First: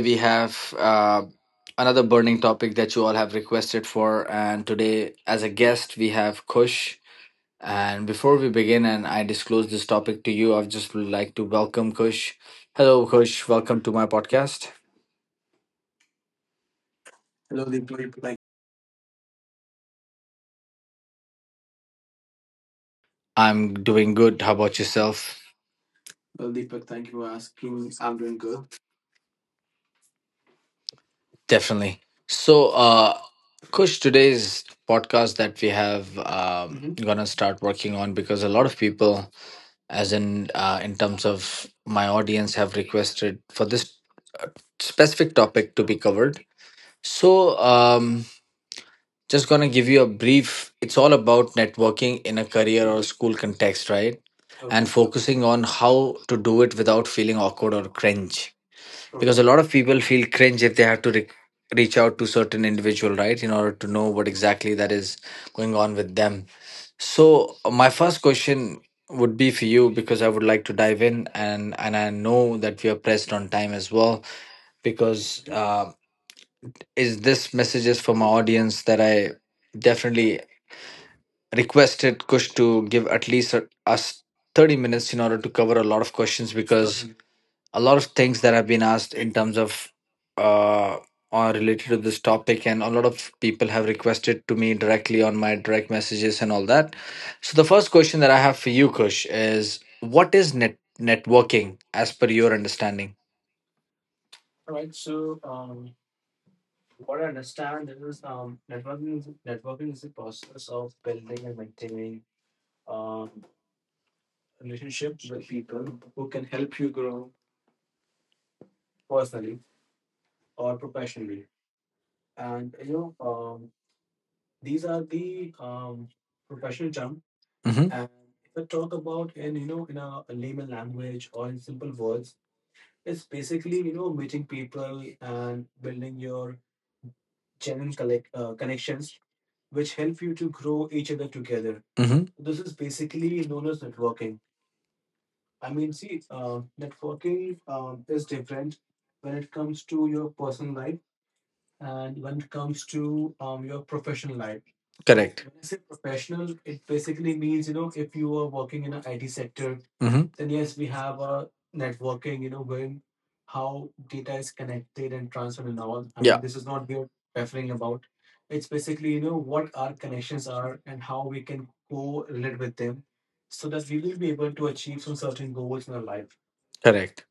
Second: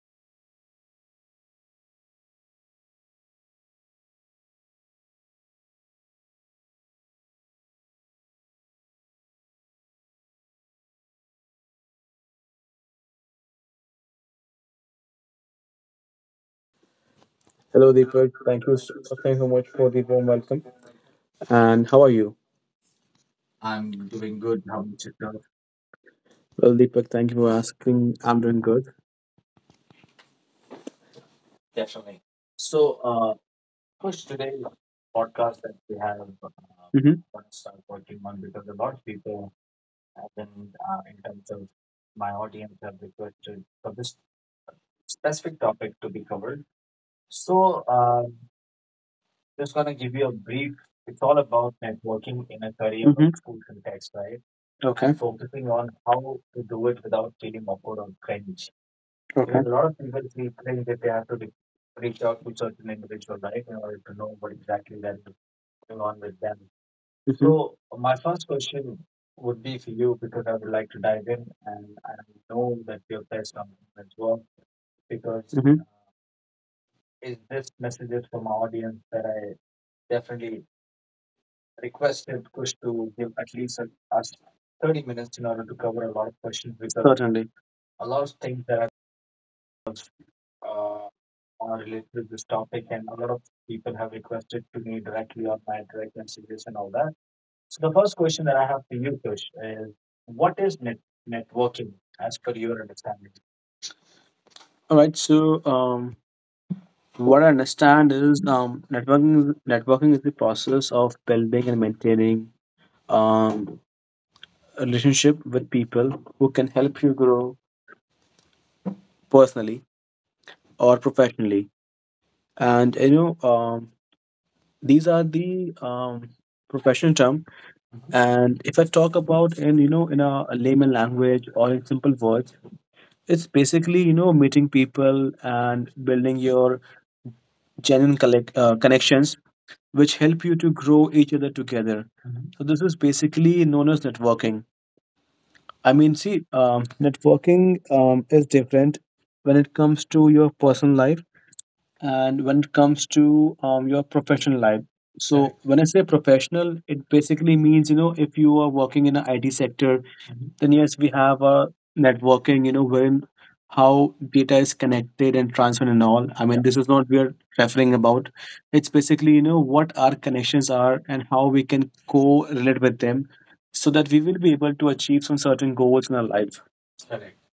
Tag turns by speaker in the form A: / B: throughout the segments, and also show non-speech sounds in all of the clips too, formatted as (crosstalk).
A: we have another burning topic that you all have requested for. And today, as a guest, we have Kush. And before we begin and I disclose this topic to you, I'd just like to welcome Kush. Hello, Kush. Welcome to my podcast.
B: Hello, Deepak. Thank you so much for the warm welcome. And how are you?
A: I'm
B: I'm
A: doing
B: doing
A: good. How
B: good.
A: about yourself?
B: Well, Deepak, thank you for asking. I'm doing good.
A: Definitely. So, Kush, today's podcast that we have
B: hmm
A: gonna start working on because a lot of people as in terms of my audience have requested for this specific topic to be covered, so just gonna give you a brief. It's all about networking in a career or school
B: hmm
A: context, right? And
B: Okay.
A: focusing on how to do it without feeling awkward or cringe, because a
B: Okay.
A: lot of people feel cringe if they have to reach out to certain individual, right, in order to know what exactly that is going on with them. So my
B: hmm
A: first question would be for you, because I would like to dive in, and I know that we are pressed on time as well, because
B: hmm
A: is this messages for my audience that I definitely requested Kush to give at least us 30 minutes in order to cover a lot of questions, because
B: Certainly.
A: a lot of things that have been asked in terms of uh are related to this topic, and a lot of people have requested to me directly on my direct messages and all that. So the first question that I have for you, Kush, is what is net networking as per your understanding?
B: All right. So, um, what I understand is networking is the process of building and maintaining um, a relationship with people who can help you grow personally or professionally. And you know these are the professional term.
A: Mm-hmm.
B: And if I talk about in you know in a layman language or in simple words, it's basically you know meeting people and building your genuine connections, which help you to grow each other together. So
A: Mm-hmm.
B: this is basically known as networking. I mean, see, networking is different when it comes to your personal life and when it comes to your professional life. So Correct.
A: Correct.
B: When I say professional, it basically means you know if you are working in an IT sector,
A: Mm-hmm.
B: then yes, we have a networking you know wherein how data is connected and transferred and all. I mean
A: Yeah.
B: this is not we are referring about. It's basically you know what our connections are and how we can co-relate with them so that we will be able to achieve some certain goals in our life.
A: Correct.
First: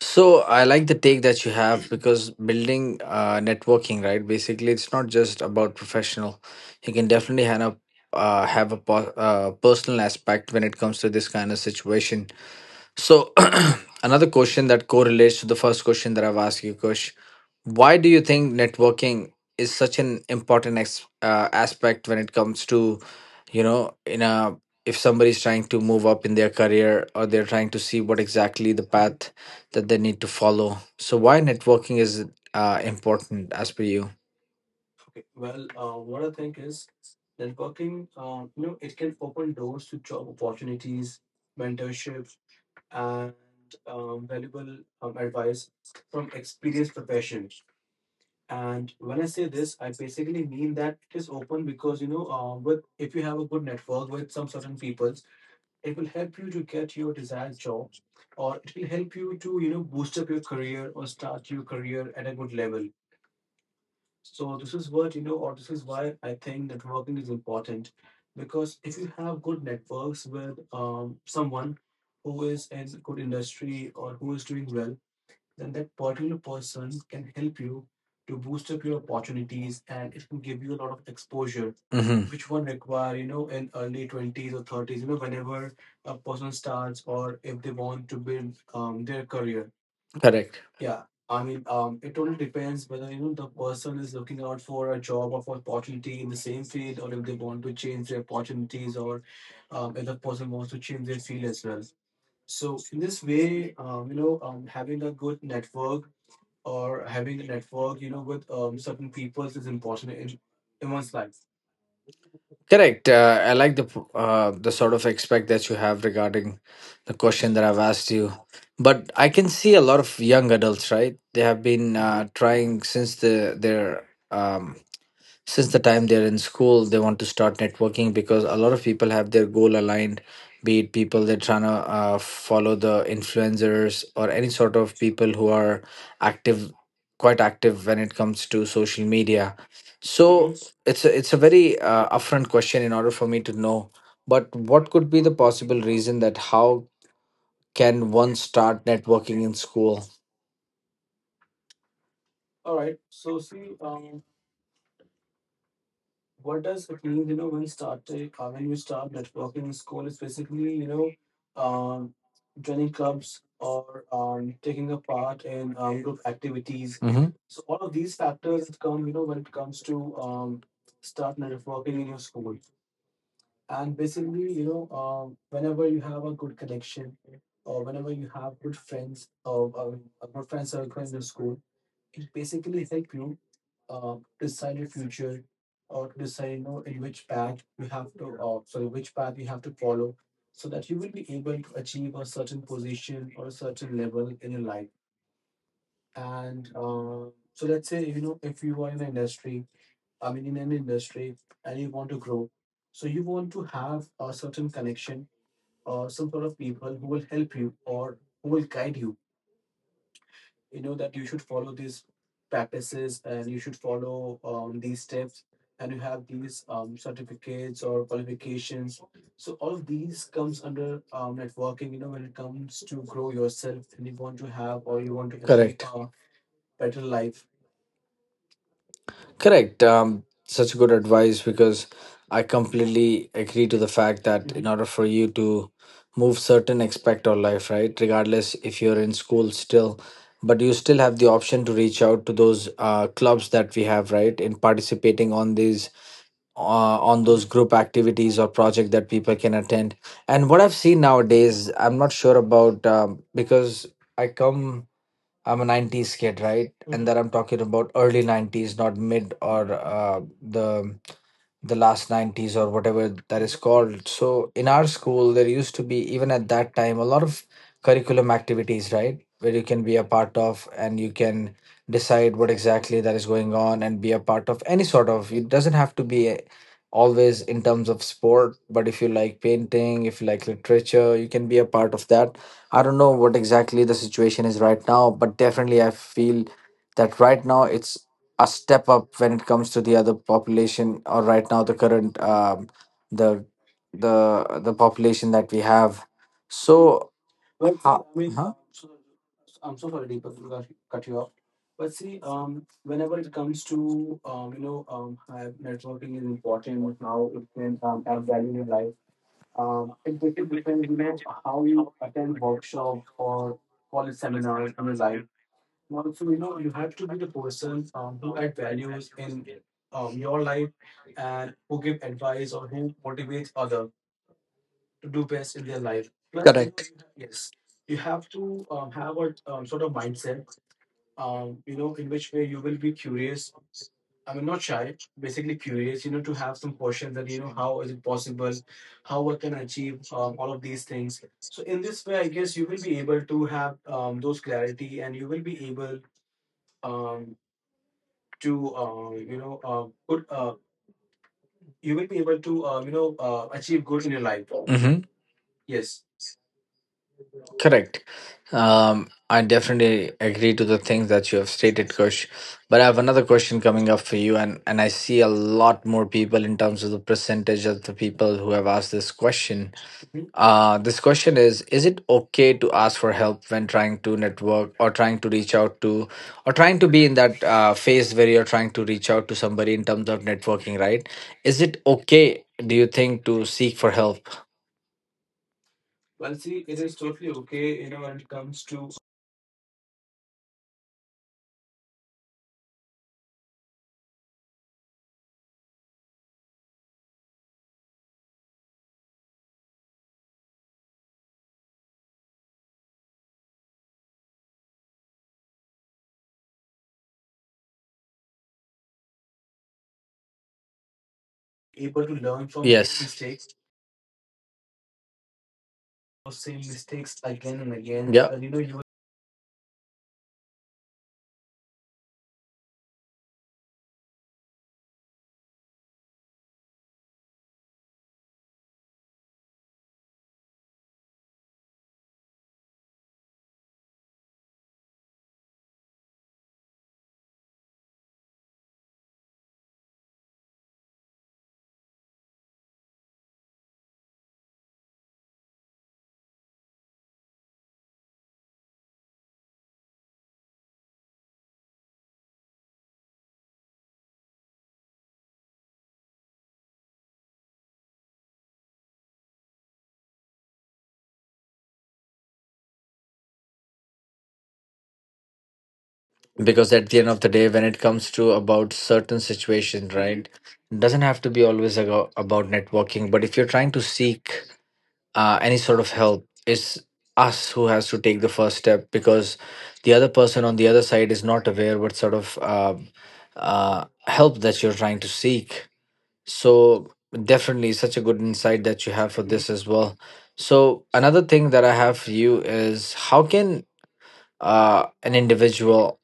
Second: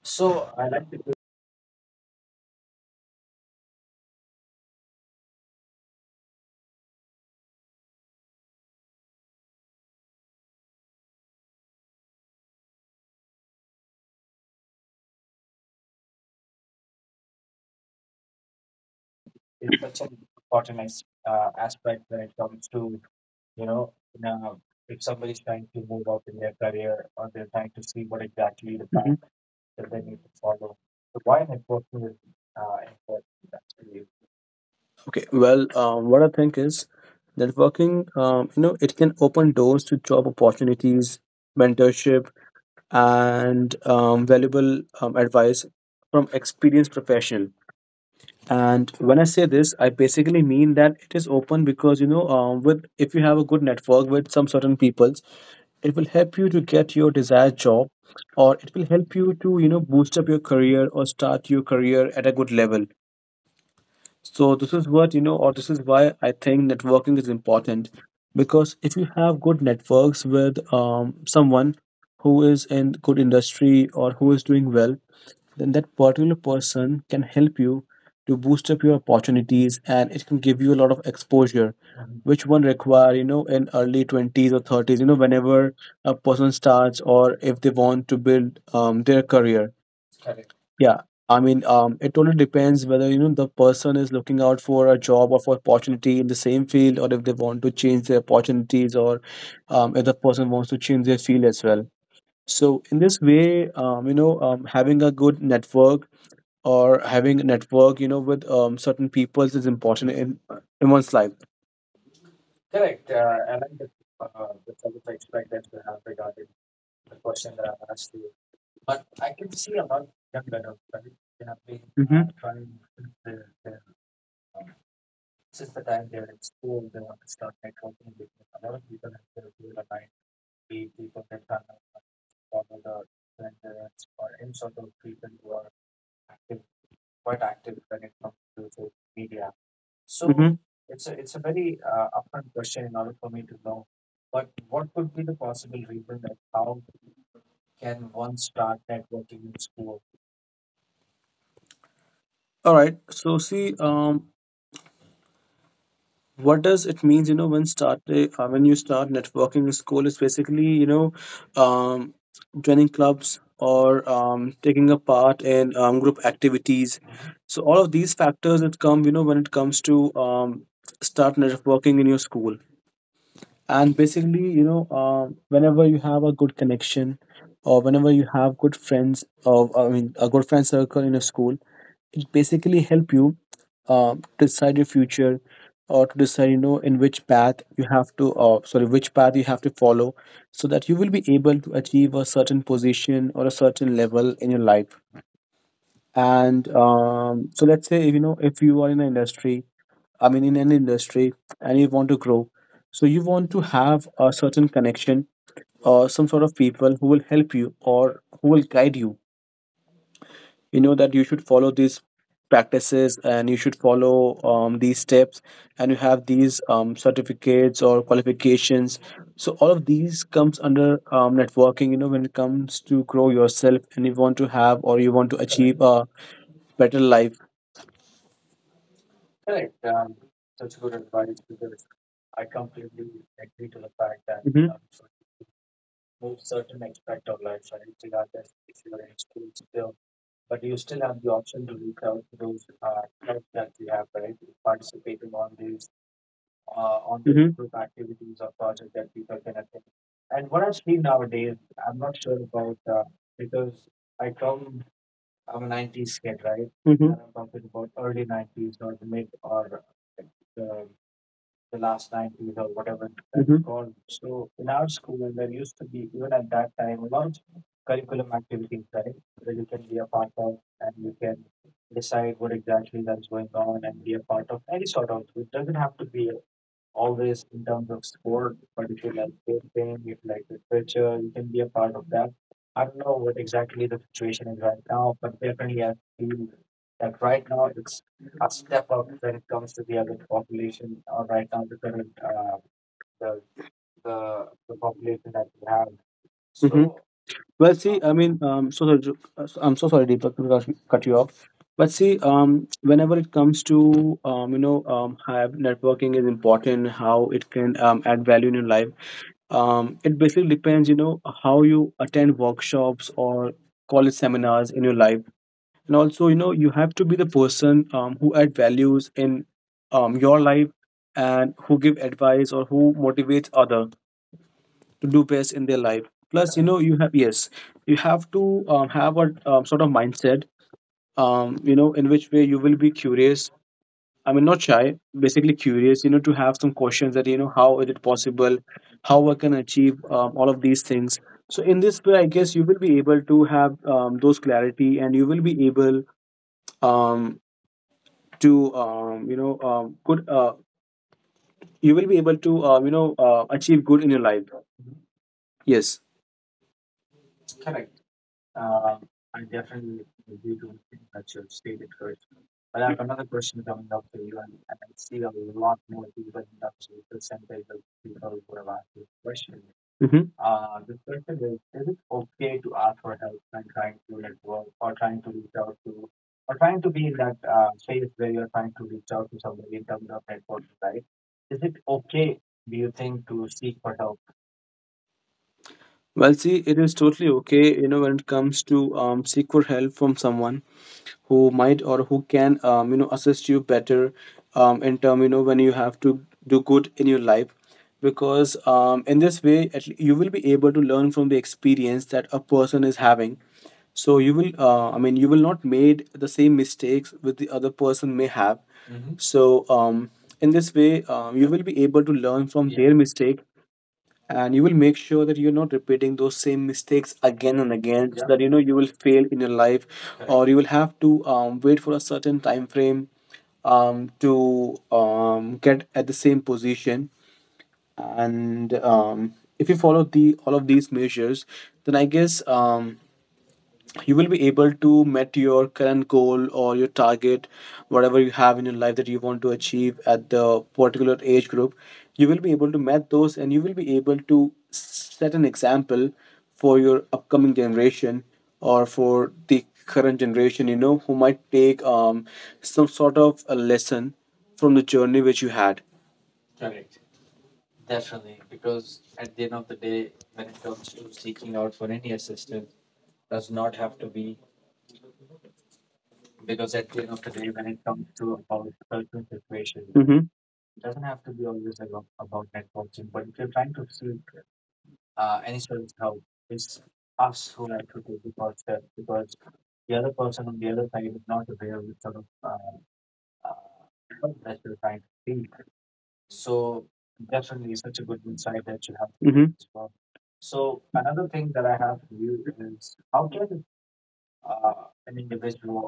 A: So I like the take that you have, because building networking, right? Basically, it's not just about professional. You can definitely have a personal aspect when it comes to this kind of situation. So, (clears throat) another question that correlates to the first question that I've asked you, Kush. Why do you think networking is such an important aspect when it comes to, you know, in a if somebody's trying to move up in their career, or they're trying to see
B: Mhm.
A: what exactly the path that they need to follow? So, why networking is important as per you?
B: Okay, well, what I think is networking you know it can open doors to job opportunities, mentorship, and valuable advice from experienced professionals. And when I say this, I basically mean that it is open because you know, with if you have a good network with some certain peoples, it will help you to get your desired job, or it will help you to you know boost up your career or start your career at a good level. So this is what you know, or this is why I think networking is important, because if you have good networks with someone who is in good industry or who is doing well, then that particular person can help you to boost up your opportunities, and it can give you a lot of exposure,
A: Hmm.
B: which one require you know in early 20s or 30s you know whenever a person starts or if they want to build their career.
A: Correct.
B: Yeah, I mean it totally depends whether you know the person is looking out for a job or for opportunity in the same field, or if they want to change their opportunities, or if the person wants to change their field as well. So in this way you know having a good network or having a network, you know, with certain peoples is important in one's life.
A: Correct. I like the sort of expect that you have regarding the question that I've asked you. But I can see a lot of young adults, right? They have been
B: Mhm.
A: trying since the their um, since the time they're in school, they want to start networking, because a lot of people have their goal aligned, be it people they're trying to follow the influencers, or any sort of people who are active, quite active when it comes to social media. So
B: Mhm.
A: it's a very upfront question in order for me to know, but what could be the possible reason that how can one start networking in school?
B: All right. So see, what does it means? You know, when you start networking in school, is basically you know, um, joining clubs or taking a part in group activities. So all of these factors that come, you know, when it comes to start networking in your school. And basically you know whenever you have a good connection or whenever you have good friends, or I mean a good friend circle in a school, it basically help you decide your future, or to decide you know in which path you have to sorry, which path you have to follow, so that you will be able to achieve a certain position or a certain level in your life. And so let's say if you know if you are in an industry, I mean, in an industry, and you want to grow. So you want to have a certain connection or some sort of people who will help you or who will guide you. You know that you should follow these practices, and you should follow these steps, and you have these certificates or qualifications. So all of these comes under networking, you know, when it comes to grow yourself and you want to have, or you want to achieve
A: Correct.
B: a better life.
A: Correct. Such good advice, because I completely agree to the fact that in
B: Mhm.
A: order for you to move certain aspect of life, right, regardless if you're in school still, but you still have the option to reach out to those clubs that we have, right, in participating on these uh, on those
B: Mm-hmm.
A: group activities or project that people
B: People
A: can
B: can attend,
A: attend. And what I've seen nowadays, I'm not sure about because I come, I'm a 90s kid, right? And hmm that
B: Mm-hmm.
A: I'm talking about early 90s, not mid or the last 90s or whatever
B: that.
A: that is
B: Mm-hmm.
A: called. So in our school, there used to be even at that time a lot of curriculum activities, right? Where you can be a part of, and you can decide what exactly that is going on and be a part of any sort of. It doesn't have to be always in terms of sport, but if you like painting, if you like literature, you can be a part of that. I don't know what exactly the situation is right now, but definitely I feel that right now it's a step up when it comes to the other population, or right now the current the the population that we have.
B: Mm-hmm.
A: So,
B: Well,
A: well,
B: see, I
A: I mean,
B: mean,
A: huh?
B: I'm so sorry, Deepak, to cut you off. But see, whenever it comes to you know, how networking is important, how it can add value in your life. It basically depends, you know, how you attend workshops or college seminars in your life. And also you know you have to be the person who add values in your life, and who give advice or who motivates other to do best in their life. Plus you know
A: Correct.
B: you have
A: Yes,
B: yes you have to have a sort of mindset you know in which way you will be curious. I mean not shy, basically curious you know to have some questions that you know how is it possible, how I can achieve all of these things. So in this way I guess you will be able to have those clarity, and you will be able um, to you know good
A: you
B: you
A: will
B: will
A: be
B: be
A: able
B: able
A: to
B: to
A: you
B: you
A: know
B: know
A: achieve
B: achieve
A: good
B: good
A: in
B: in
A: your
B: your
A: life.
B: life.
A: Mhm.
B: Yes.
A: Correct. I definitely agree to the things that you have stated, Kush. But I have another question coming up for you, and I see a lot more people in terms of the percentage of the people who have asked this question.
B: Hmm.
A: This question is it okay to ask for help when trying to network, or trying to reach out to, or trying to be in that phase where you're trying to reach out to somebody in terms of networking, right? Is it okay, do you think, to seek for help?
B: Well, see, it is totally okay you know when it comes to seek for help from someone who might or who can you know assist you better in term you know when you have to do good in your life, because in this way at le- you will be able to learn from the experience that a person is having. So you will I mean you will not made the same mistakes with the other person may have. So, in this way, you will be
A: Able
B: able
A: to
B: to
A: learn
B: learn
A: from
B: from their
A: Yes.
B: mistake,
A: mistakes.
B: and you will make sure that you're not repeating those same mistakes again and again, so that you know
A: Yeah.
B: you will fail in your life, or you will have to wait for a certain time frame to get at the same position. And If you follow the all of these measures, then I guess you will be able to meet your current goal or your target, whatever you have in your life that you want to achieve at the particular age group. You will be able to meet those, and you will be able to set an example for your upcoming generation, or for the current generation you know who might take some sort of a lesson from the journey which you had,
A: Because
B: because
A: at the
B: at
A: end
B: the
A: of
B: end
A: the
B: of the
A: day,
B: day
A: when it
B: when it
A: comes
B: comes
A: to
B: to
A: about
B: about
A: certain
B: certain
A: situations,
B: situation.
A: right,
B: Hmm.
A: doesn't have to be always about networking. But if you're trying to seek any sort of help, it's us who has to take the first step, because the other person on the other side is not aware what sort of help that you're trying to seek. So definitely, such a good insight that you have for this as
B: Hmm.
A: well. So another thing that I have for you is how can an individual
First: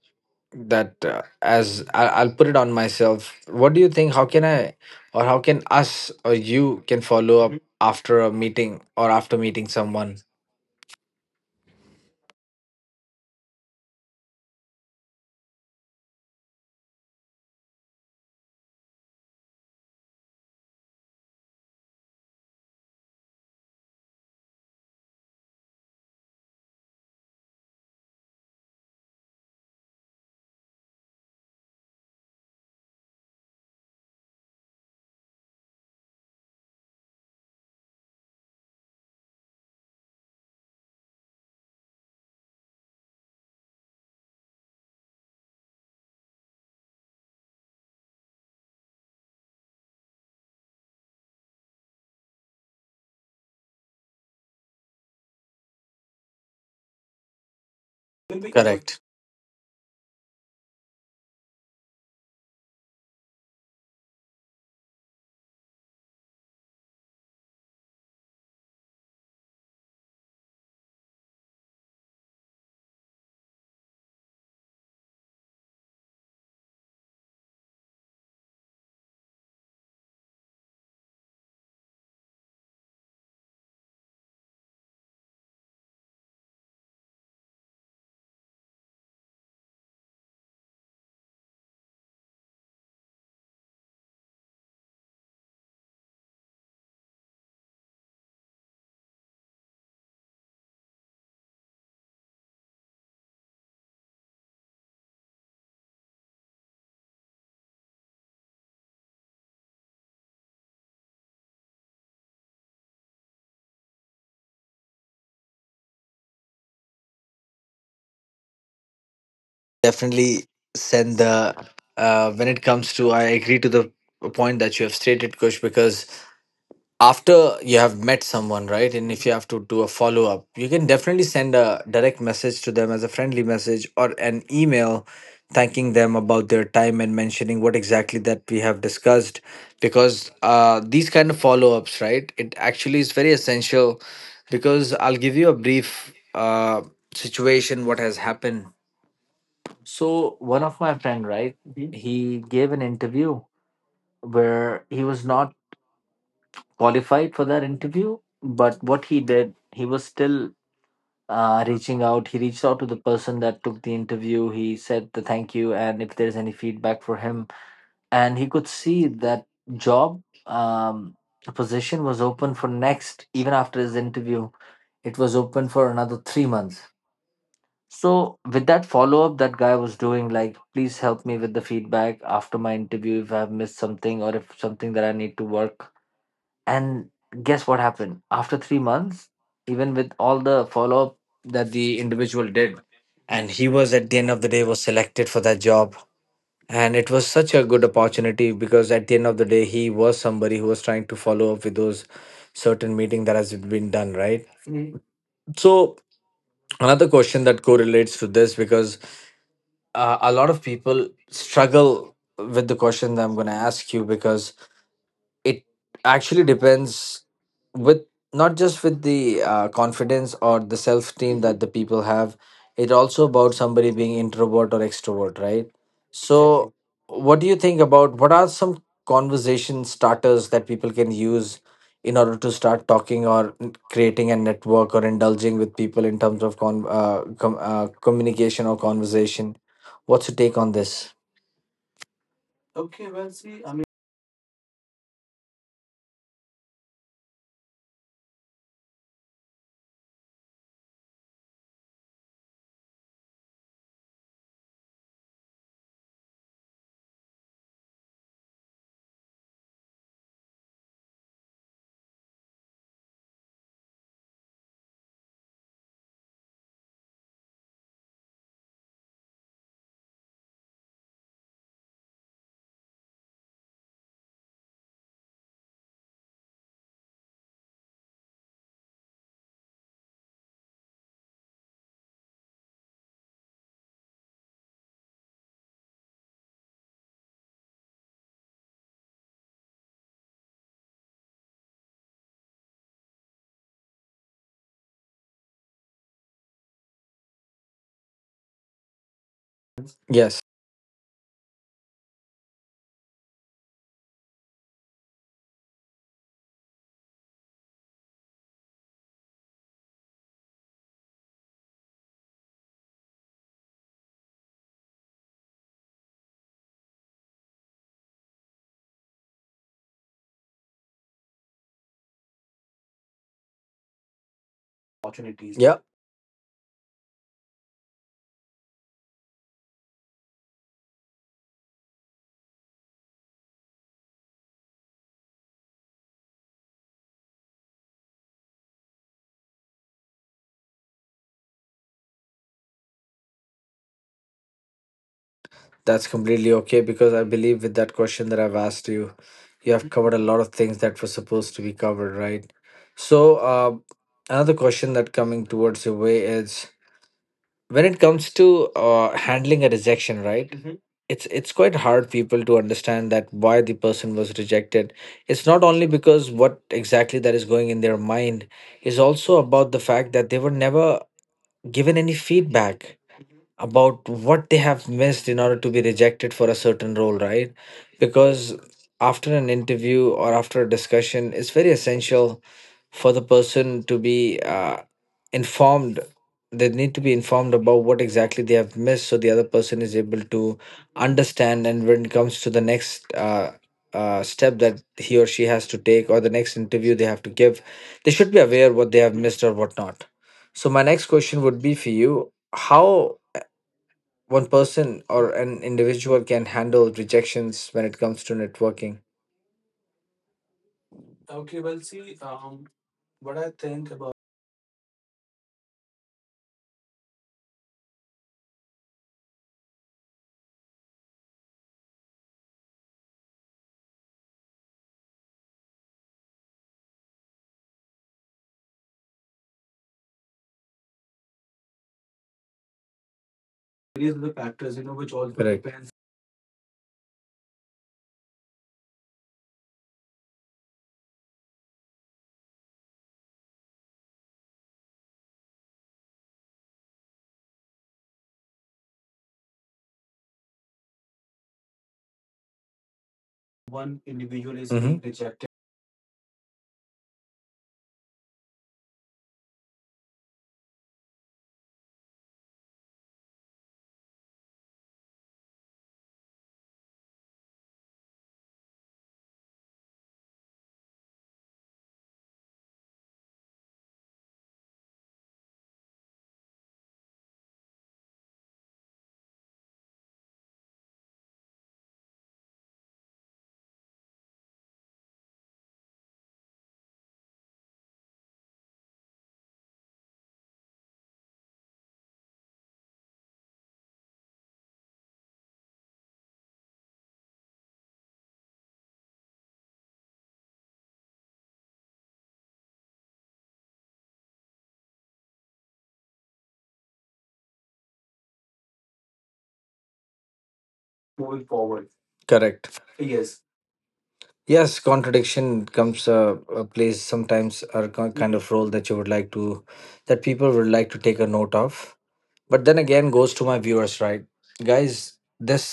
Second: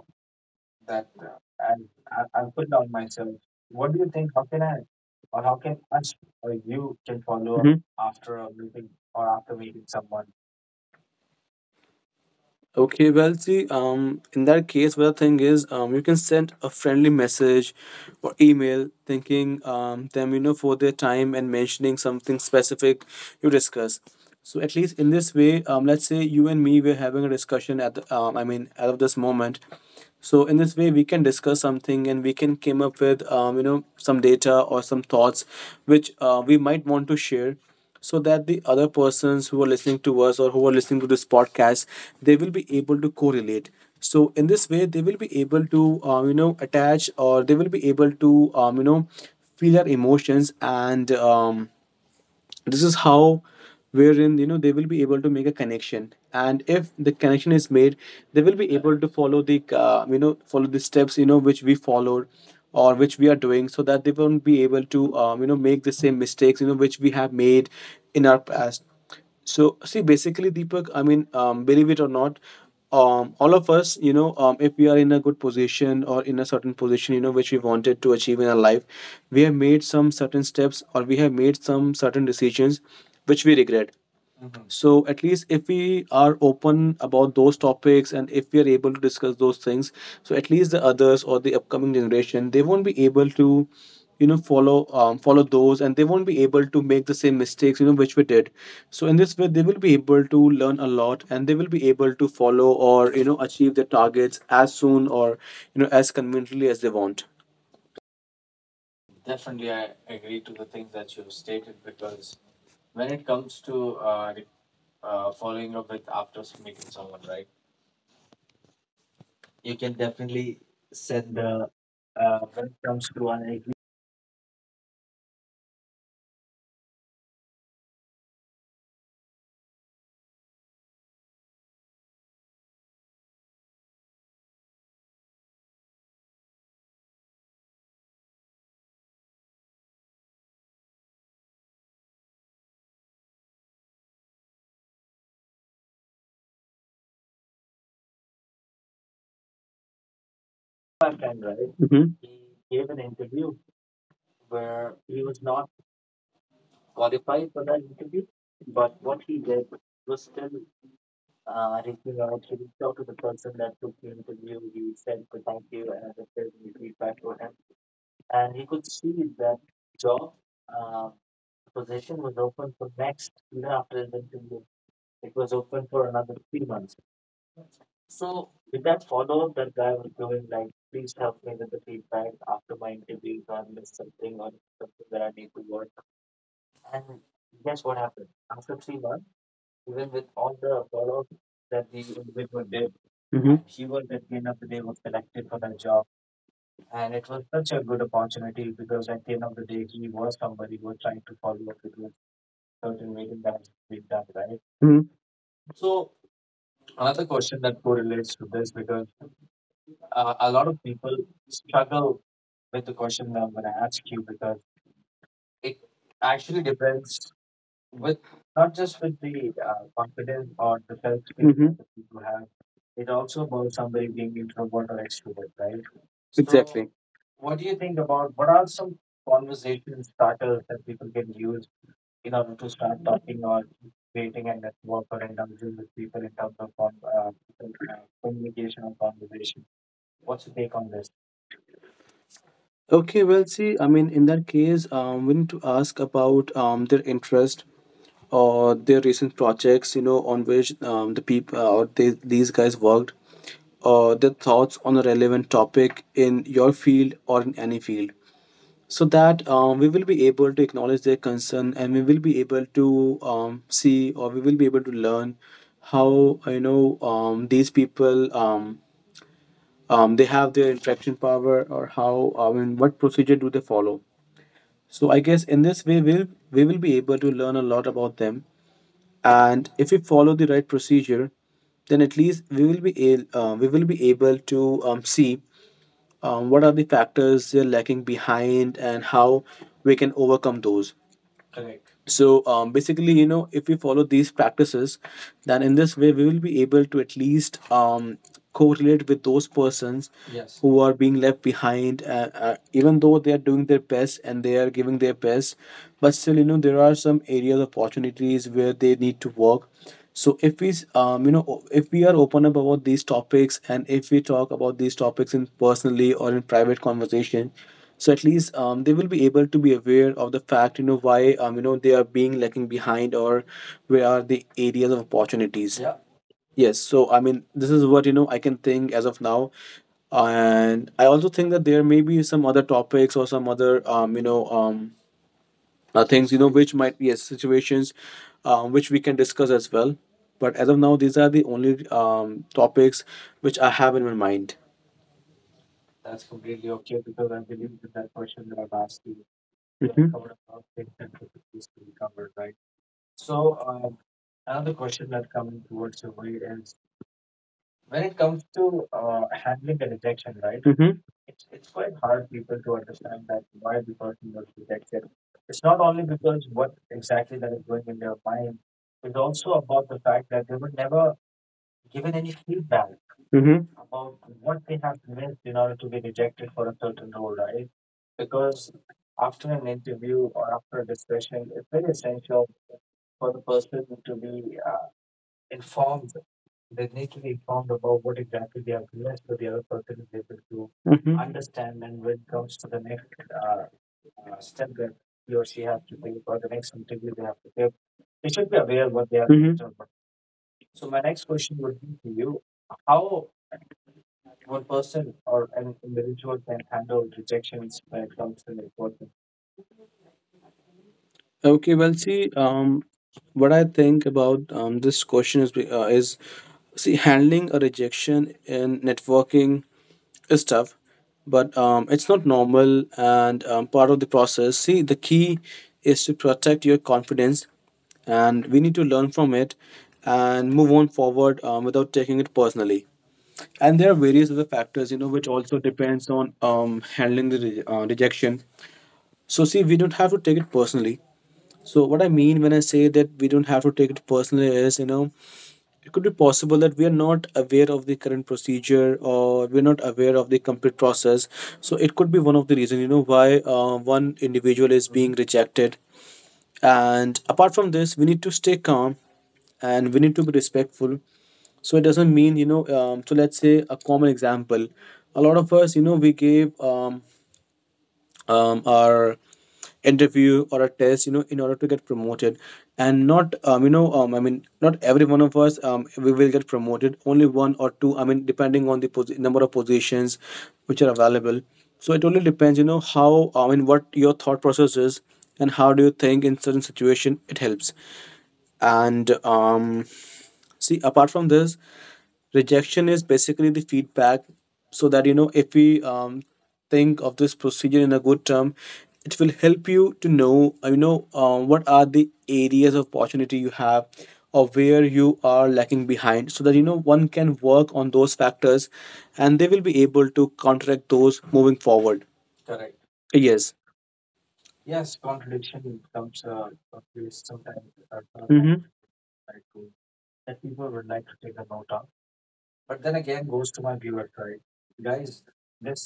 A: that as I, I'll put it on myself, what do you think, how can I or how can us or you
B: You
A: can follow up
B: follow up.
A: after a meeting or after meeting someone?
B: Okay, well, see, in that case, what the thing is, you can send a friendly message or email thanking them, you know, for their time and mentioning something specific you discuss. So at least in this way, let's say you and me, we're having a discussion at I mean, out of this moment, so in this way we can discuss something, and we can came up with you know some data or some thoughts which we might want to share, so that the other persons who are listening to us or who are listening to this podcast, they will be able to correlate. So in this way they will be able to you know attach, or they will be able to you know feel our emotions, and this is how wherein you know they will be able to make a connection, and if the connection is made, they will be able to
A: Correct.
B: follow the you know follow the steps you know which we followed or which we are doing, so that they won't be able to you know make the same mistakes you know which we have made in our past. So see, basically, Deepak. I mean, believe it or not, all of us, you know, if we are in a good position or in a certain position, you know, which we wanted to achieve in our life, we have made some certain steps or we have made some certain decisions which we regret. So at least if we are open about those topics, and if we are able to discuss those things, so at least the others or the upcoming generation, they won't be able to, you know, follow those, and they won't be able to make the same mistakes, you know, which we did. So in this way, they will be able to learn a lot, and they will be able to follow or you know achieve their targets as soon, or you know as conveniently as they want.
A: Definitely send the when it comes to, I agree to the point that you have stated, Kush, because after you have met someone, right, and if you have to do a follow up, you can definitely send a direct message to them as a friendly message or an email thanking them about their time and mentioning what exactly that we have discussed. Because these kind of follow ups, right, it actually is very essential. Because I'll give you a brief situation what has happened. So one of my friend, right,
B: Mm-hmm.
A: he gave an interview where he was not qualified for that interview. But what he did, he was still reaching out. He reached out to the person that took the interview. He said the thank you and if there's any feedback for him. And he could see that job um, position was open for next, even after his interview, it was open for another 3 months. So with that follow up that guy was doing, like, please help me with the feedback after my interview if I've missed something or if something that I need to work. And guess what happened? After 3 months, even with all the follow up that the individual did, and he was at the end of the day was selected for that job. And it was such a good opportunity, because at the end of the day, he was somebody who was trying to follow up with those certain meeting that has been done, right?
B: Mm-hmm.
A: So another question that correlates to this, because a lot of people struggle with the question that I'm going to ask you, because it actually depends with not just with the confidence or the self esteem
B: Mm-hmm.
A: that the people have, it also about somebody being introvert or extrovert, right? Exactly. So what do you think about, what are some conversation starters that people can use in order to start talking or creating a network or indulging with people in terms of communication or conversation? What's your take on this?
B: Okay, well, see, I mean, in that case, we need to ask about their interest or their recent projects, you know, on which the people or these guys worked, or their thoughts on a relevant topic in your field or in any field, so that we will be able to acknowledge their concern and we will be able to see or we will be able to learn how you know these people they have their interaction power or how I mean what procedure do they follow. So I guess in this way we will be able to learn a lot about them. And if we follow the right procedure, then at least we will be able. We will be able to see what are the factors they're lacking behind and how we can overcome those. So basically, you know, if we follow these practices, then in this way we will be able to at least correlate with those persons
A: Yes.
B: who are being left behind even though they are doing their best and they are giving their best, but still you know there are some areas of opportunities where they need to work. So if we you know if we are open up about these topics and if we talk about these topics in personally or in private conversation, so at least they will be able to be aware of the fact you know why you know they are being lacking behind or where are the areas of opportunities. Yes, so I mean, this is what you know I can think as of now, and I also think that there may be some other topics or some other you know things you know which might yes situations which we can discuss as well. But as of now, these are the only topics which I have in my mind.
A: That's completely okay, because I believe with that question that I've asked you, you have
B: Mhm.
A: covered a lot of things that were supposed to be covered, right? So, another question that coming towards your way is, when it comes to handling a rejection, right? It's quite hard people to understand that why the person was rejected. It's not only because what exactly that is going in their mind, is also about the fact that they were never given any feedback
B: Mhm.
A: about what they have missed in order to be rejected for a certain role, right? Because after an interview or after a discussion, it's very essential for the person to be informed. They need to be informed about what exactly they have missed, so the other person is able to understand. And when it comes to the next step that he or she has to take, or the next interview they have to give, they should be aware what they
B: Mhm.
A: have missed or
B: Mhm.
A: what not. So, my next question would be for you, how one person or an individual can handle rejections when it comes to networking.
B: Okay, well, see, what I think about this question is see handling a rejection in networking is tough, but it's not normal and part of the process. See, the key is to protect your confidence, and we need to learn from it and move on forward without taking it personally. And there are various other factors, you know, which also
A: Correct.
B: depends on handling the rejection. So, see, we don't have to take it personally. So what I mean when I say that we don't have to take it personally is, you know, it could be possible that we are not aware of the current procedure or we're not aware of the complete process. So it could be one of the reasons, you know, why one individual is
A: Hmm
B: being
A: Mhm.
B: rejected. And apart from this, we need to stay calm and we need to be respectful. So it doesn't mean, you know, so let's say a common example. A lot of us, you know, we gave our interview or a test you know in order to get promoted, and not you know I mean not every one of us we will get promoted, only one or two I mean, depending on the number of positions which are available. So it only depends you know how I mean what your thought process is and how do you think in certain situation it helps. And see apart from this, rejection is basically the feedback, so that you know if we think of this procedure in a good term it will help you to know you know what are the areas of opportunity you have or where you are lacking behind, so that you know one can work on those factors and they will be able to counteract those moving forward.
A: Correct.
B: Yes.
A: Yes, contradiction comes plays sometimes a kind Mhm. of
B: Hmm.
A: role that you would like to, that people would like to take a note of. But then again, goes to my viewers, right, guys? This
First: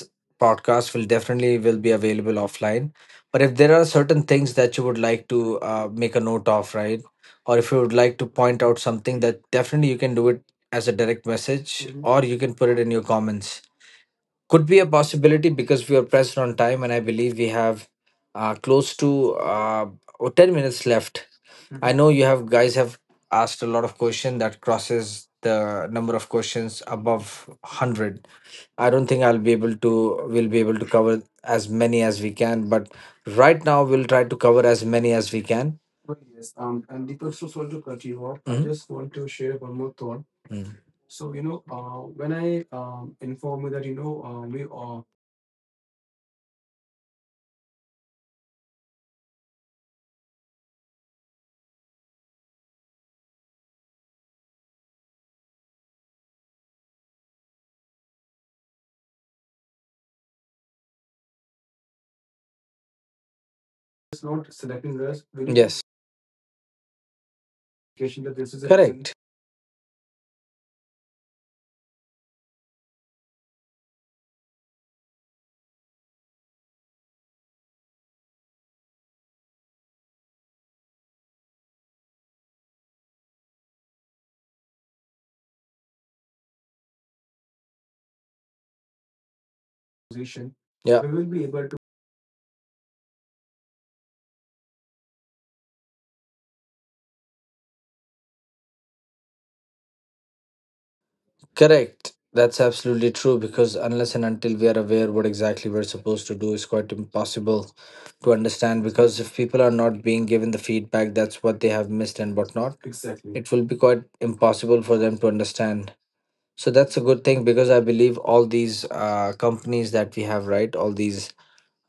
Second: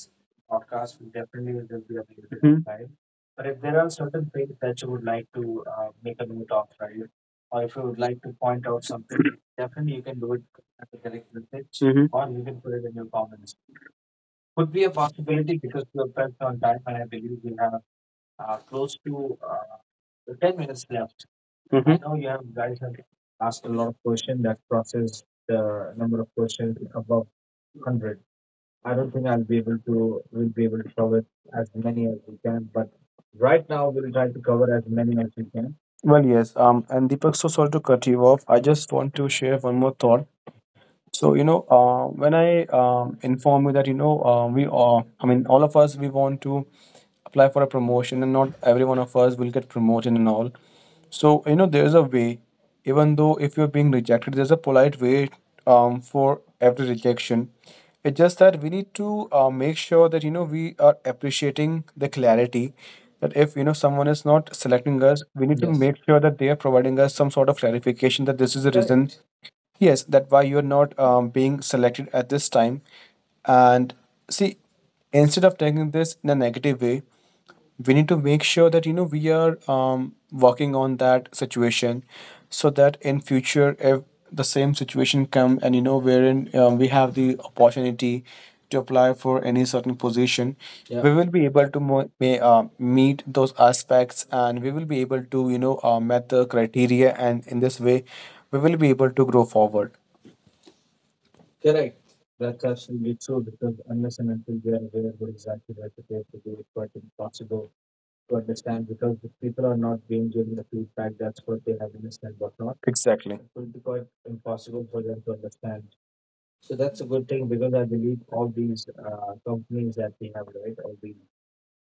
A: podcast will definitely will be available offline, but if there are certain things that you would like to make a note of, right, or if you would like to point out something, that definitely you can do it as a direct message Mhm. or
B: Mm-hmm.
A: you can put it in your comments. Could be a possibility because we are pressed on time and I believe we have close to uh, oh, 10 minutes left. I
B: Hmm.
A: know you have guys have asked a lot of questions that crosses the number of questions above 100. I don't think I'll be able to we'll be able to cover as many as we can, but right now we'll try to cover as many as we can.
B: Well, yes. And Deepak, so sorry to cut you off.
A: I
B: I just want
A: Mhm.
B: to share one more thought.
A: Mm.
B: So, you know, when I inform you that, you know, I mean, all of us, we want to apply for a promotion, and not every one of us will get promoted and all. So you know there's a way, even though if you're being rejected there's a polite way for every rejection. It's just that we need to make sure that you know we are appreciating the clarity, that if you know someone is not selecting us we need to, yes,
A: Yes.
B: make sure that they are providing us some sort of clarification that this is the reason.
A: Correct.
B: Correct. Yes, that why you're not being selected at this time. And see, instead of taking this in a negative way, we need to make sure that you know we are working on that situation, so that in future if the same situation come, and you know wherein we have the opportunity to apply for any certain position,
A: Yeah.
B: we will be able to meet those aspects, and we will be able to you know met the criteria, and in this way we will be able to grow forward.
A: Correct. That's absolutely true, because unless and until we are aware what exactly we're supposed to do is quite impossible to understand. Because if people are not being given the feedback that's what they have missed and whatnot,
B: Exactly.
A: it will be quite impossible for them to understand. So that's a good thing, because I believe all these companies that we have, right? All these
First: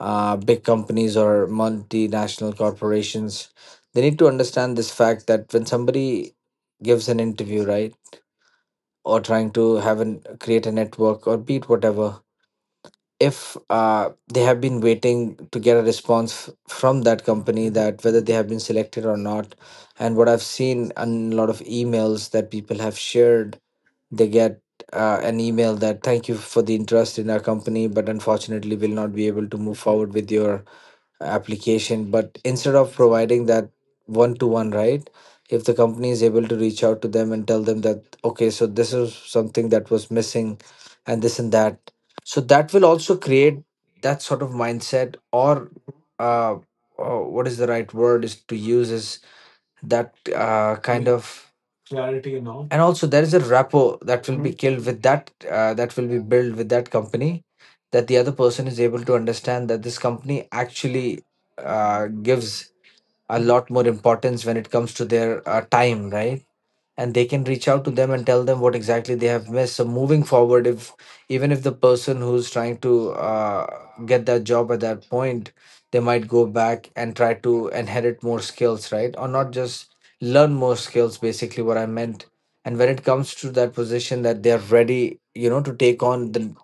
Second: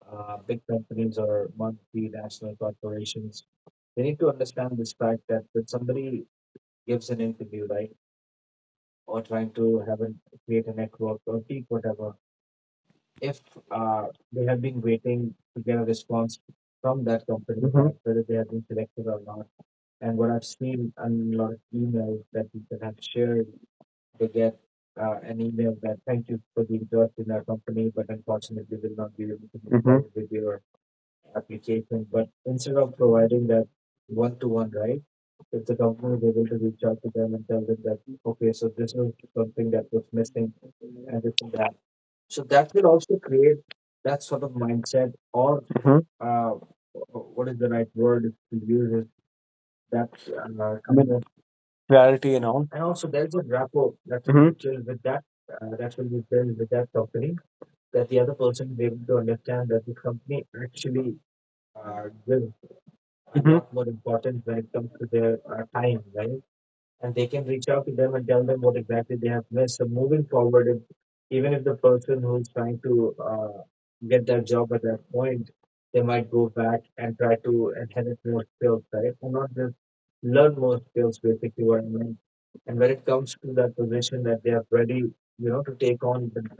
A: big companies or multinational corporations, they need to understand this fact, that when somebody gives an interview, right? Or trying to have an create a network or beat whatever, if they have been waiting to get a response from that company, that whether they have been selected or not. And what I've seen in a lot of emails that people have shared, they get an email that, thank you for the interest in our company, but unfortunately will not be able to move forward with your application. But instead of providing that one to one, right, if the company is able to reach out to them and tell them that, okay, so this is something that was missing, and this and that, so that will also create that sort of mindset or
B: Hmm.
A: uh, what is the right word is to use, is that kind of,
B: Clarity and all.
A: and also there is a rapport that will be
B: Hmm.
A: killed with that that will be built with that company, that the other person is able to understand that this company actually gives a lot more importance when it comes to their time, right? And they can reach out to them and tell them what exactly they have missed, so moving forward, if even if the person who's trying to get that job at that point, they might go back and try to inherit more skills, right? Or not just learn more skills, basically what I meant. And when it comes to that position, that they're ready, you know, to take on the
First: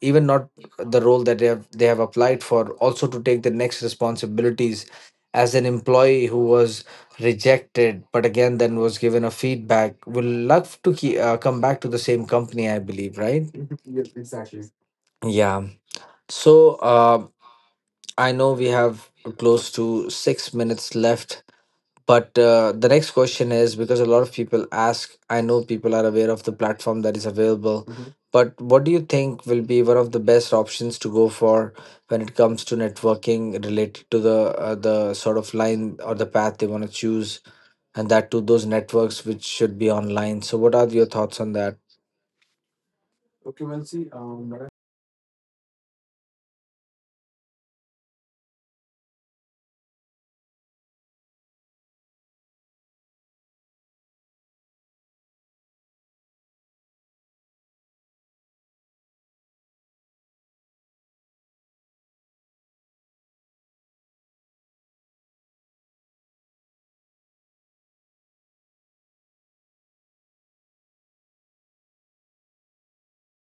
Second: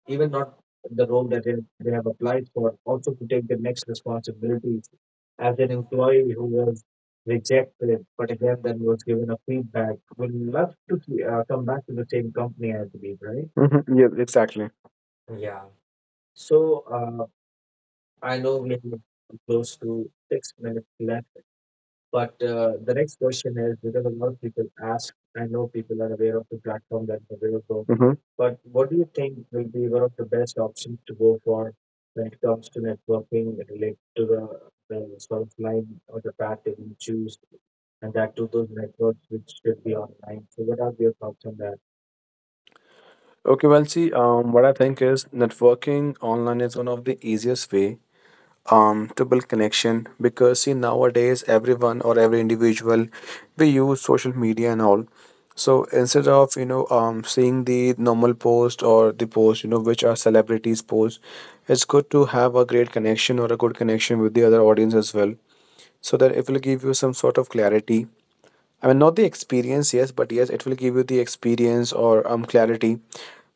A: even not the role that they have applied for, also to take the next responsibilities. As an employee who was rejected but again then was given a feedback, will love to come back to the same company, I believe, right?
B: Mm-hmm. Yeah, exactly.
A: Yeah. So, uh, I know we have close to 6 minutes left, but the next question is, because a lot of people ask, I know people are aware of the platform that is available.
B: Mm-hmm.
A: But what do you think will be one of the best options to go for when it comes to networking related to the sort of line or the path they want to choose, and that to those networks which should be online? So, what are your thoughts on that?
B: Okay, well, see, what I think is networking online is one of the easiest way to build connection, because see nowadays everyone or every individual, we use social media and all. So instead of you know seeing the normal post or the post you know which are celebrities post, it's good to have a great connection or a good connection with the other audience as well, so that it will give you some sort of clarity. I mean, not the experience, yes, but yes, it will give you the experience or clarity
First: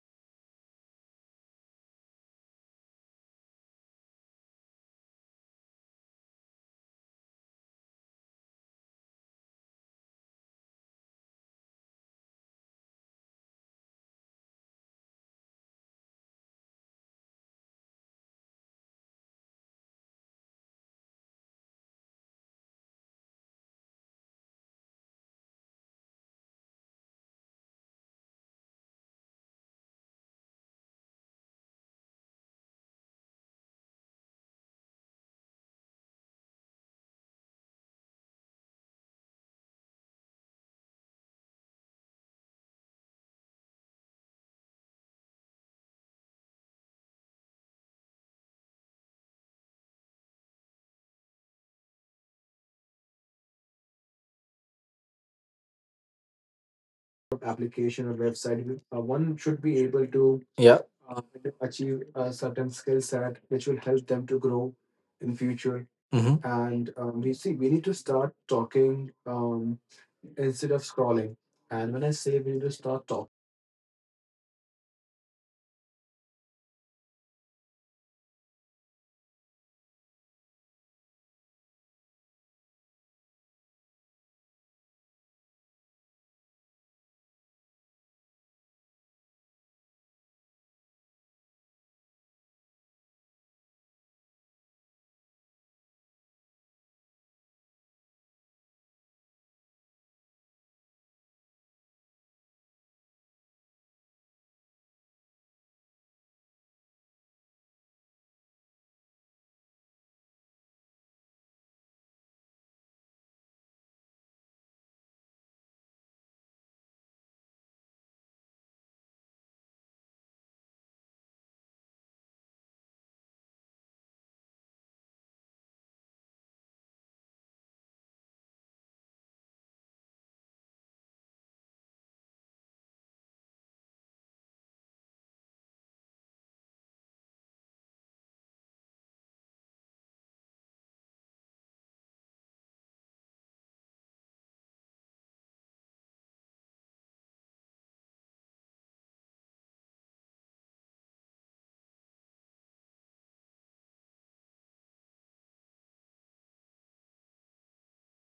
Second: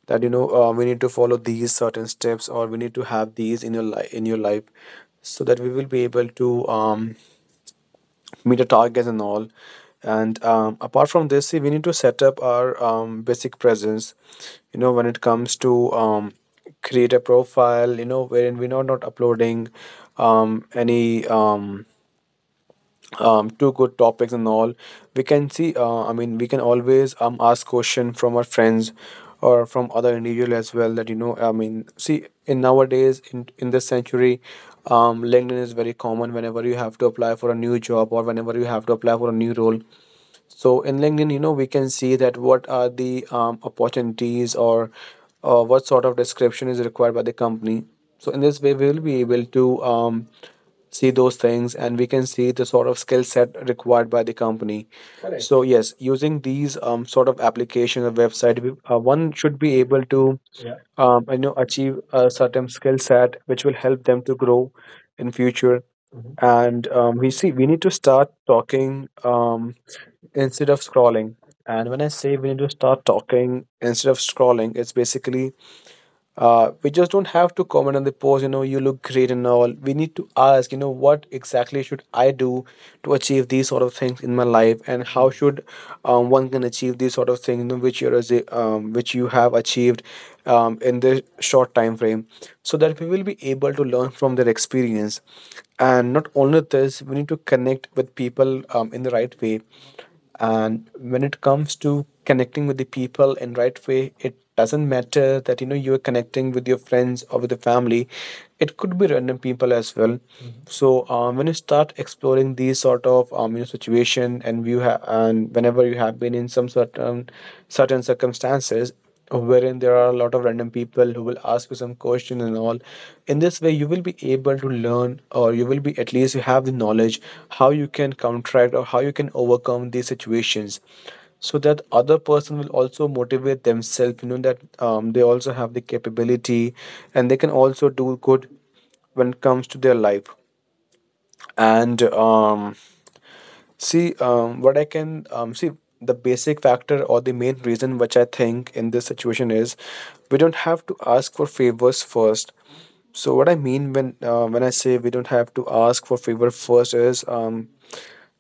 B: that you know we need to follow these certain steps or we need to have these in your life so that we will be able to um meet the targets and all. And apart from this, see, we need to set up our basic presence. You know, when it comes to create a profile, you know, wherein we're not, not uploading any two good topics and all, we can see I mean we can always ask question from our friends or from other individual as well, that you know I mean see in nowadays in this century LinkedIn is very common whenever you have to apply for a new job or whenever you have to apply for a new role. So in LinkedIn, you know, we can see that what are the opportunities or what sort of description is required by the company. So in this way, we will be able to see those things and we can see the sort of skill set required by the company. Correct. So yes, using these sort of application or website, one should be able to
A: Yeah.
B: you know achieve a certain skill set which will help them to grow in future. Mhm.
A: hmm
B: And we see we need to start talking instead of scrolling. And when I say we need to start talking instead of scrolling, it's basically we just don't have to comment on the post, you know, you look great and all. We need to ask, you know, what exactly should I do to achieve these sort of things in my life, and how should one can achieve these sort of things, you know, which you have achieved in the short time frame, so that we will be able to learn from their experience. And not only this, we need to connect with people in the right way. And when it comes to connecting with the people in right way, it doesn't matter that you know you're connecting with your friends or with the family, it could be random people as well. Mhm. So when you start exploring these sort of you know, situation and you have and whenever you have been in some certain circumstances, wherein there are a lot of random people who will ask you some question and all, in this way you will be able to learn or you will be, at least you have the knowledge how you can counteract or how you can overcome these situations, so that other person will also motivate themselves you know that they also have the capability and they can also do good when it comes to their life. And See, what I can see, the basic factor or the main reason which I think in this situation is we don't have to ask for favors first. So what I mean when when I say we don't have to ask for favor first is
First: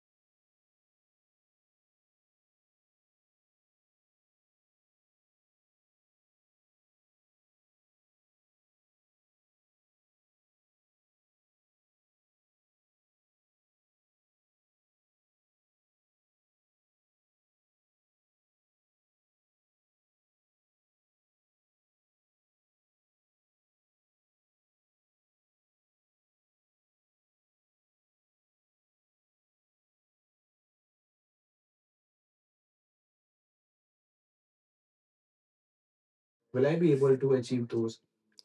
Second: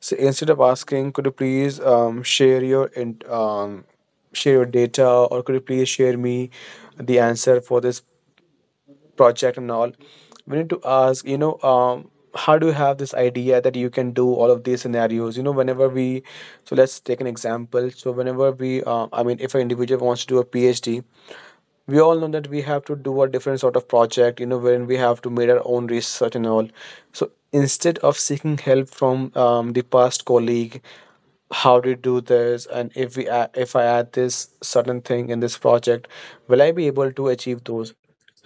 B: so instead of asking, could you please share your share your data, or could you please share me the answer for this project and all, we need to ask you know how do you have this idea that you can do all of these scenarios. You know whenever we, so let's take an example. So whenever we I mean, if an individual wants to do a PhD, we all know that we have to do a different sort of project, you know, when we have to make our own research and all. So instead of seeking help from the past colleague how to do this, and if if I add this certain thing in this project, will I be able to achieve those.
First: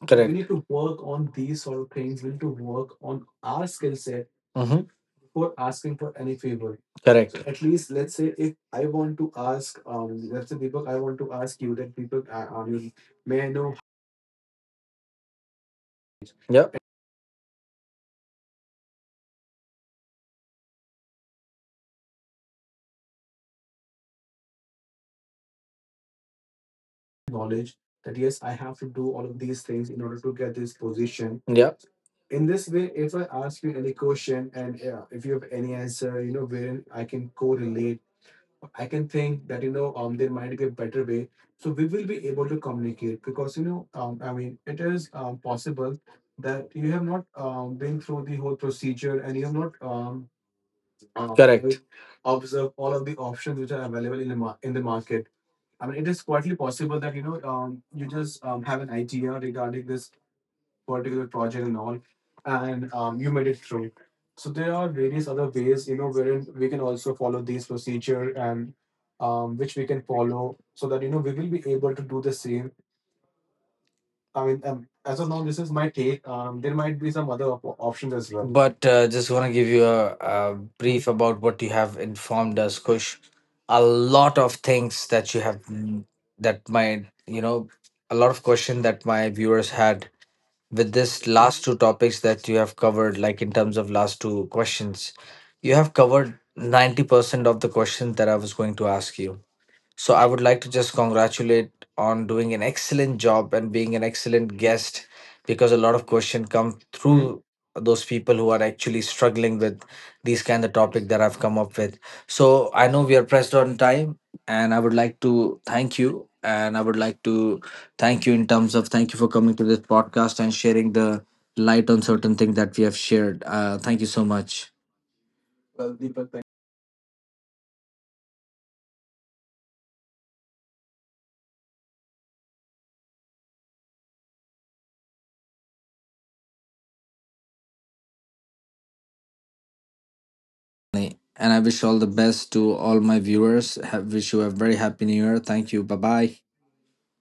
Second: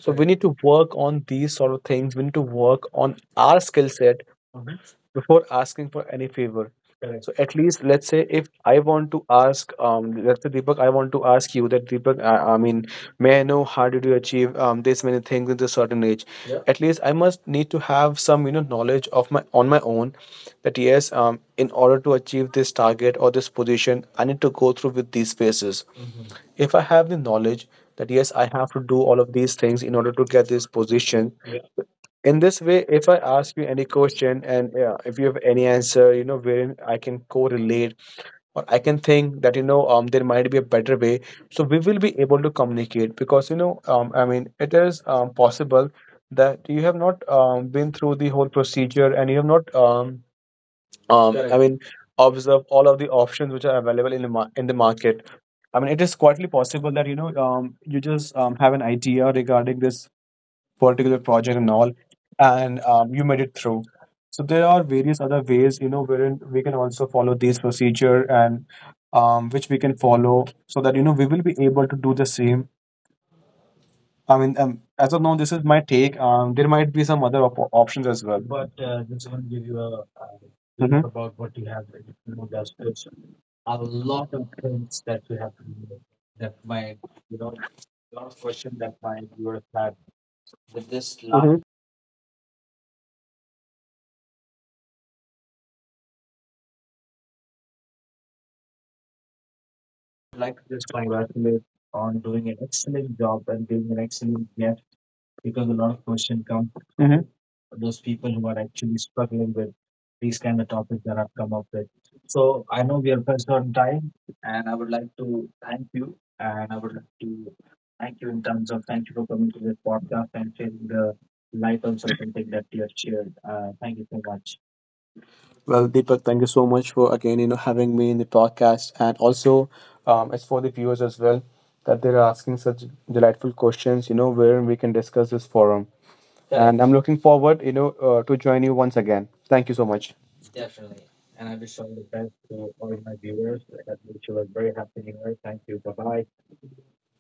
A: we
B: we, right,
A: Correct.
B: need to
A: We.
B: work on these sort of things. We need to work on our skill set
A: Hmm
B: before asking for any favor.
A: So.
B: Correct.
A: Correct.
B: So at least
A: So.
B: let's say if I want to ask, let's say Deepak, I want to ask you that Deepak, I mean, may I know how did you achieve this many things in this certain age? Yeah.
A: Yeah,
B: At least I must need to have some you know knowledge of my on my own, that yes, in order to achieve this target or this position, I need to go through with these phases. Hmm. If I have the knowledge that yes, I have to do all of these things in order to get this position,
A: yeah,
B: in this way if I ask you any question and if you have any answer you know wherein I can correlate or I can think that you know there might be a better way, so we will be able to communicate, because you know I mean it is possible that you have not been through the whole procedure, and you have not I
A: correct.
B: mean observe all of the options which are available in the in the market. I mean it is quite possible that you know you just have an idea regarding this particular project and all, and you made it through. So there are various other ways, you know, wherein we can also follow this procedure and which we can follow so that you know we will be able to do the same. I mean, as of now, this is my take. There might be some other options as well. But.
A: But just want to give you a brief
B: Mhm.
A: about what you have informed us, Kush. A lot of things that you have that my, you know, a lot of question that my viewers had with this last
B: Mhm.
A: two topics that you have covered, like in terms of last two questions, you have covered 90% of the questions that I was going to ask you. So I would like to just congratulate on doing an excellent job and being an excellent guest, because a lot of questions come
B: Mhm.
A: through those people who are actually struggling with these kind of topic that I've come up with. So I know we are pressed on time, and I would like to thank you, and I would like to thank you in terms of, thank you for coming to this podcast and sharing the light on certain things that we have shared. Thank you so much.
B: Well, Deepak, thank you so much for again, you know, having me in the podcast, and also it's for the viewers as well, that they're asking such delightful questions, you know, where we can discuss this forum. And I'm looking forward, you know, to join you once again. Thank you so much.
A: And I wish all the best to all my viewers. Have, wish you a very happy new year. Thank you. Bye bye.